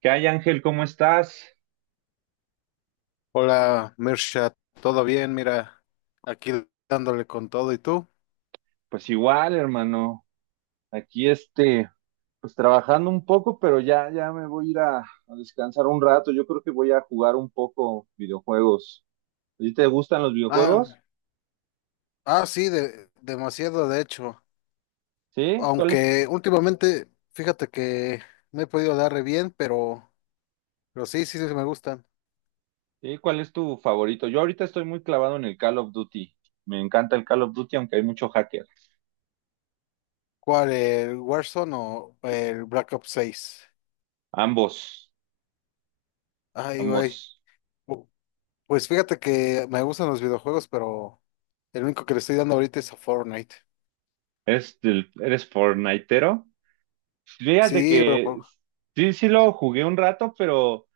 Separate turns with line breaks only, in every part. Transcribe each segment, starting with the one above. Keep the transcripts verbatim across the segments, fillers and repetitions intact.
¿Qué hay, Ángel? ¿Cómo estás?
Hola, Mirsha, ¿todo bien? Mira, aquí dándole con todo, ¿y tú?
Pues igual, hermano. Aquí este, pues trabajando un poco, pero ya, ya me voy a ir a, a descansar un rato. Yo creo que voy a jugar un poco videojuegos. ¿A ti te gustan los
Ah,
videojuegos?
ah, sí, de- demasiado, de hecho.
¿Sí? ¿Cuál es,
Aunque últimamente, fíjate que me he podido dar re bien, pero, pero sí, sí, sí me gustan.
sí, ¿cuál es tu favorito? Yo ahorita estoy muy clavado en el Call of Duty. Me encanta el Call of Duty, aunque hay mucho hacker.
¿Cuál, el Warzone o el Black Ops seis?
Ambos,
Ay, güey.
ambos.
Pu- Pues fíjate que me gustan los videojuegos, pero el único que le estoy dando ahorita es a Fortnite.
¿Eres, del, ¿eres fortnitero? Fíjate
Sí, pero
que
pero
sí, sí lo jugué un rato, pero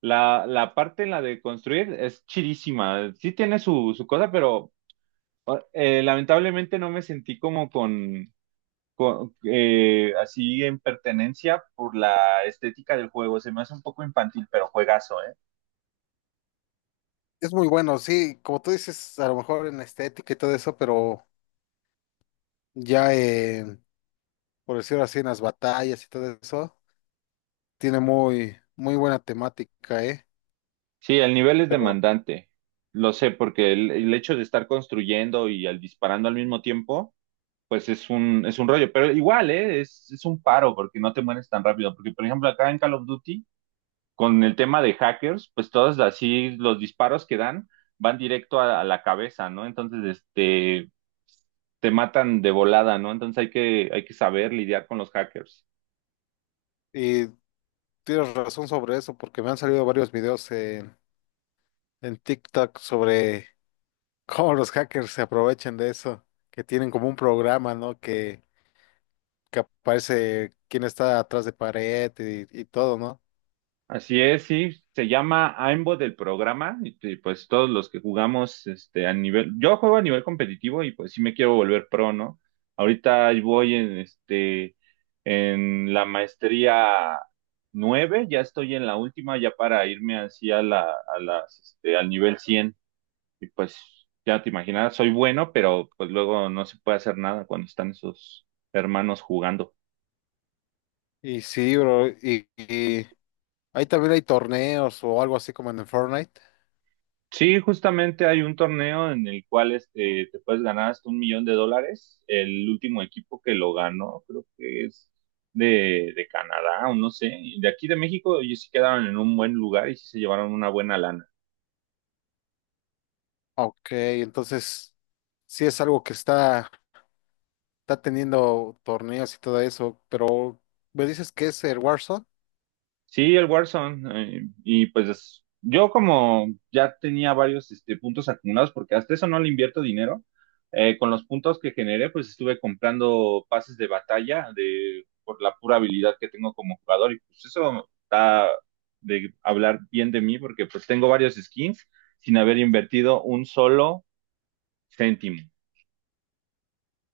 la, la parte en la de construir es chidísima. Sí tiene su, su cosa, pero eh, lamentablemente no me sentí como con, con, eh, así en pertenencia por la estética del juego. Se me hace un poco infantil, pero juegazo, ¿eh?
es muy bueno, sí, como tú dices, a lo mejor en la estética y todo eso, pero ya en, por decirlo así, en las batallas y todo eso, tiene muy, muy buena temática, ¿eh?
Sí, el nivel es
Pero,
demandante. Lo sé, porque el, el hecho de estar construyendo y al disparando al mismo tiempo. Pues es un, es un rollo, pero igual, ¿eh? Es, es un paro porque no te mueres tan rápido, porque por ejemplo acá en Call of Duty, con el tema de hackers, pues todos así los disparos que dan van directo a, a la cabeza, ¿no? Entonces, este, te matan de volada, ¿no? Entonces hay que, hay que saber lidiar con los hackers.
y tienes razón sobre eso, porque me han salido varios videos en, en TikTok sobre cómo los hackers se aprovechan de eso, que tienen como un programa, ¿no? Que, que aparece quién está atrás de pared y, y todo, ¿no?
Así es, sí, se llama AIMBot del programa y, y, pues todos los que jugamos este a nivel, yo juego a nivel competitivo y pues sí me quiero volver pro, ¿no? Ahorita ahí voy en este en la maestría nueve. Ya estoy en la última ya para irme así a la a las este al nivel cien y pues ya te imaginas, soy bueno, pero pues luego no se puede hacer nada cuando están esos hermanos jugando.
Y sí, bro, y, y ahí también hay torneos o algo así como en el Fortnite.
Sí, justamente hay un torneo en el cual este, te puedes ganar hasta un millón de dólares. El último equipo que lo ganó, creo que es de, de Canadá o no sé. Y de aquí de México, ellos sí quedaron en un buen lugar y sí se llevaron una buena lana.
Ok, entonces sí es algo que está está teniendo torneos y todo eso, pero me dices que es el Warzone
Sí, el Warzone. Eh, y pues yo como ya tenía varios este, puntos acumulados, porque hasta eso no le invierto dinero, eh, con los puntos que generé, pues estuve comprando pases de batalla de, por la pura habilidad que tengo como jugador. Y pues eso está de hablar bien de mí, porque pues tengo varios skins sin haber invertido un solo céntimo.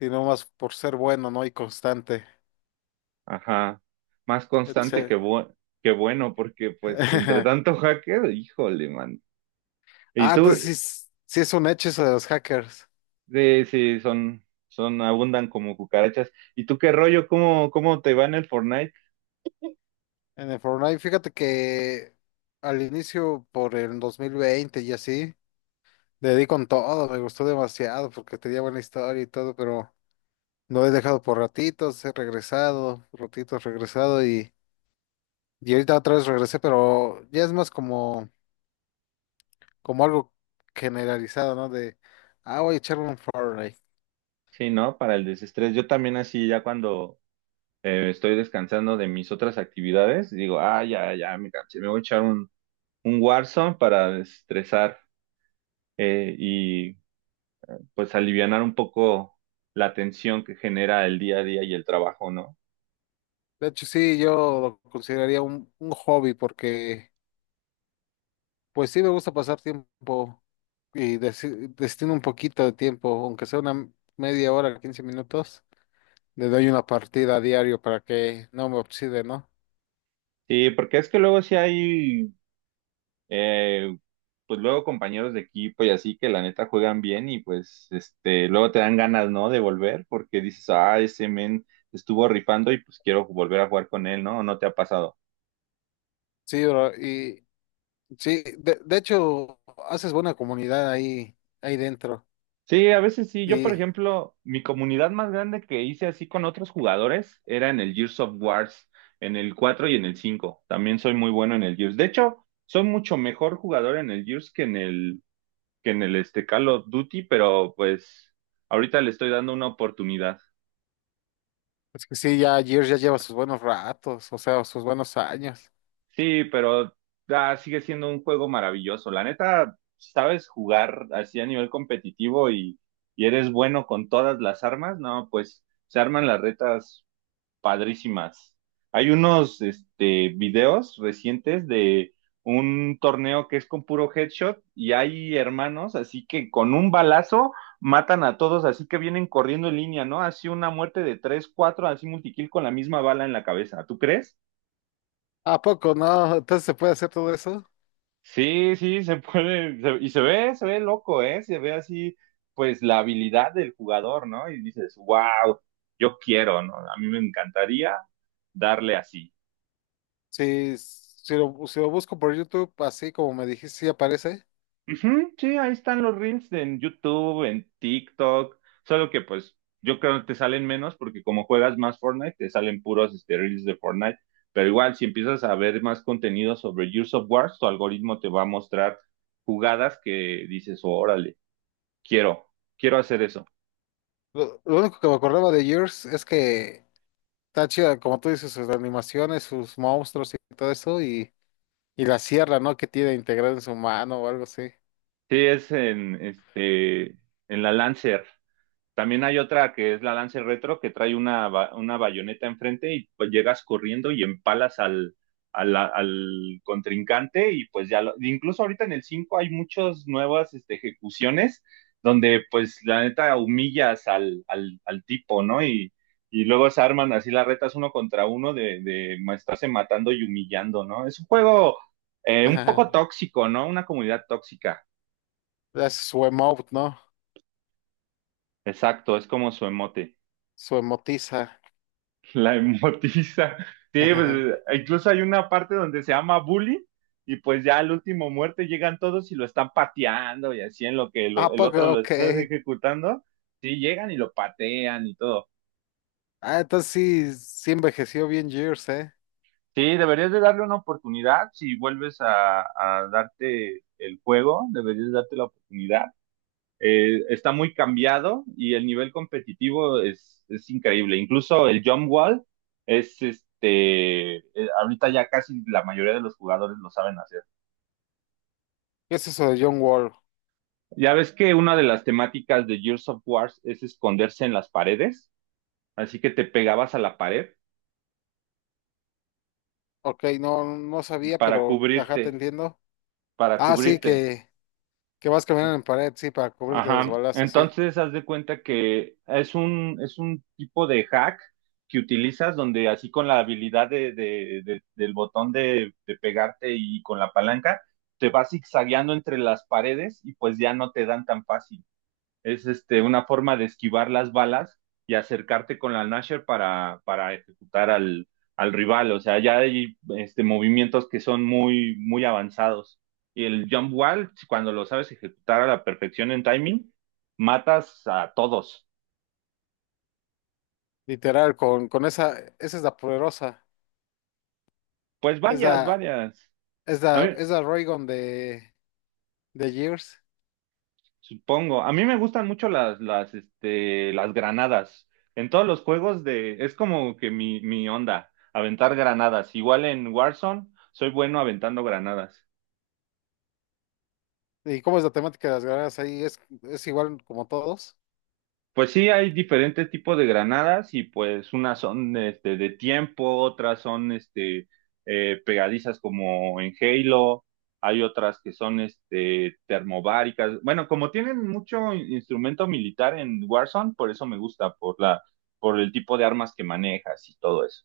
y no más por ser bueno, ¿no? Y constante,
Ajá. Más constante que,
etcétera.
bu- que bueno, porque pues entre tanto hacker, híjole, man. ¿Y
Ah,
tú?
entonces sí, es sí es un hecho eso de los hackers
Sí, sí, son, son, abundan como cucarachas. ¿Y tú qué rollo? ¿Cómo, cómo te va en el Fortnite?
en el Fortnite. Fíjate que al inicio, por el dos mil veinte y así, le di con todo, me gustó demasiado porque tenía buena historia y todo, pero no he dejado por ratitos, he regresado, ratitos regresado y, y ahorita otra vez regresé, pero ya es más como como algo generalizado, ¿no? De, ah, voy a echarme un Fortnite.
Sí, ¿no? Para el desestrés. Yo también así, ya cuando eh, estoy descansando de mis otras actividades, digo, ah, ya, ya, me cansé, me voy a echar un, un Warzone para desestresar eh, y pues alivianar un poco la tensión que genera el día a día y el trabajo, ¿no?
De hecho, sí, yo lo consideraría un, un hobby porque, pues sí, me gusta pasar tiempo y desi- destino un poquito de tiempo, aunque sea una media hora, quince minutos, le doy una partida a diario para que no me oxide, ¿no?
Sí, porque es que luego sí hay Eh, pues luego compañeros de equipo y así que la neta juegan bien y pues este, luego te dan ganas, ¿no? De volver porque dices, ah, ese men estuvo rifando y pues quiero volver a jugar con él, ¿no? ¿No te ha pasado?
Sí, bro, y sí, de, de hecho, haces buena comunidad ahí, ahí dentro.
Sí, a veces sí. Yo, por
Y
ejemplo, mi comunidad más grande que hice así con otros jugadores era en el Gears of Wars, en el cuatro y en el cinco. También soy muy bueno en el Gears. De hecho, soy mucho mejor jugador en el Gears que en el, que en el este Call of Duty, pero pues ahorita le estoy dando una oportunidad.
es que sí, ya Gears ya lleva sus buenos ratos, o sea, sus buenos años.
Sí, pero ah, sigue siendo un juego maravilloso. La neta, sabes jugar así a nivel competitivo y, y eres bueno con todas las armas, no, pues se arman las retas padrísimas. Hay unos este, videos recientes de un torneo que es con puro headshot y hay hermanos así que con un balazo matan a todos, así que vienen corriendo en línea, ¿no? Así una muerte de tres, cuatro, así multikill con la misma bala en la cabeza. ¿Tú crees?
¿A poco no? Entonces se puede hacer todo eso.
Sí, sí, se puede, se- y se ve, se ve loco, ¿eh? Se ve así, pues, la habilidad del jugador, ¿no? Y dices, wow, yo quiero, ¿no? A mí me encantaría darle así.
Si, si lo, si lo busco por YouTube, así como me dijiste, sí aparece.
Ujú, sí, ahí están los reels en YouTube, en TikTok, solo que, pues, yo creo que te salen menos porque como juegas más Fortnite, te salen puros este, reels de Fortnite, pero igual, si empiezas a ver más contenido sobre Gears of War, tu algoritmo te va a mostrar jugadas que dices, órale, quiero, quiero hacer eso.
Lo, lo único que me acordaba de Yours es que está chida, como tú dices, sus animaciones, sus monstruos y todo eso, y, y la sierra, ¿no? Que tiene integrada en su mano o algo así.
Sí, es en, este, en la Lancer. También hay otra que es la Lancer Retro que trae una, ba- una bayoneta enfrente y pues llegas corriendo y empalas al, al, al contrincante y pues ya lo- incluso ahorita en el cinco hay muchas nuevas este, ejecuciones donde pues la neta humillas al, al, al tipo, ¿no? Y, y luego se arman así las retas uno contra uno de, de ma- estarse matando y humillando, ¿no? Es un juego eh, un
Ajá.
poco tóxico, ¿no? Una comunidad tóxica.
Es su emote, ¿no?
Exacto, es como su emote.
Su emotiza.
La emotiza. Sí,
Ajá.
pues, incluso hay una parte donde se llama Bully y pues ya al último muerte llegan todos y lo están pateando y así en lo que lo-
¿A
el otro
poco?
lo
Ok.
está ejecutando. Sí, llegan y lo patean y todo.
Ah, entonces sí, sí envejeció bien Years, ¿eh?
Sí, deberías de darle una oportunidad si vuelves a, a darte el juego, deberías darte la oportunidad. Eh, está muy cambiado y el nivel competitivo es, es increíble. Incluso el jump wall es este, eh, ahorita ya casi la mayoría de los jugadores lo saben hacer.
¿Qué es eso de John Wall?
Ya ves que una de las temáticas de Gears of War es esconderse en las paredes, así que te pegabas a la pared
Ok, no, no sabía,
para
pero ajá, te
cubrirte,
entiendo.
para
Ah, sí,
cubrirte.
que, que vas caminando en pared, sí, para cubrirte de los
Ajá,
balazos, sí.
entonces haz de cuenta que es un, es un tipo de hack que utilizas donde así con la habilidad de, de- de- del botón de, de pegarte y con la palanca, te vas zigzagueando entre las paredes y pues ya no te dan tan fácil es este, una forma de esquivar las balas y acercarte con la Nasher para, para ejecutar al, al rival. O sea, ya hay este, movimientos que son muy, muy avanzados. Y el jump wall, cuando lo sabes ejecutar a la perfección en timing, matas a todos.
Literal, con, con esa, esa es la poderosa.
Pues
Es
varias,
la,
varias.
es
A mí,
la, es la Raygun de, de Gears.
supongo. A mí me gustan mucho las, las, este, las granadas. En todos los juegos de... Es como que mi, mi onda, aventar granadas. Igual en Warzone, soy bueno aventando granadas.
¿Y cómo es la temática de las guerras ahí? ¿Es, es igual como todos?
Pues sí, hay diferentes tipos de granadas y pues unas son este, de tiempo, otras son este, eh, pegadizas como en Halo, hay otras que son este, termobáricas. Bueno, como tienen mucho in- instrumento militar en Warzone, por eso me gusta, por la, por el tipo de armas que manejas y todo eso.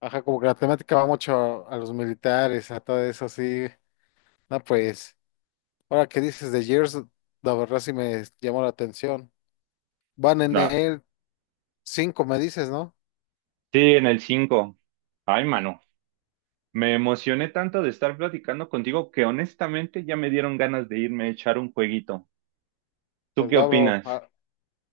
Ajá, como que la temática va mucho a, a los militares, a todo eso, sí. No, pues, ahora que dices de Gears, la verdad sí me llamó la atención. Van en
Ah,
el cinco me dices, ¿no?
sí, en el cinco. Ay, mano, me emocioné tanto de estar platicando contigo que honestamente ya me dieron ganas de irme a echar un jueguito. ¿Tú
Pues
qué
va, bro,
opinas?
a-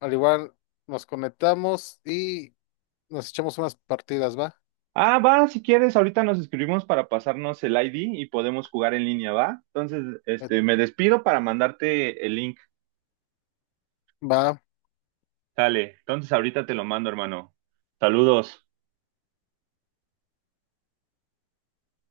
al igual nos conectamos y nos echamos unas partidas, ¿va?
Ah, va, si quieres, ahorita nos escribimos para pasarnos el I D y podemos jugar en línea, ¿va? Entonces,
Eh,
este, me despido para mandarte el link.
va,
Sale, entonces ahorita te lo mando, hermano. Saludos.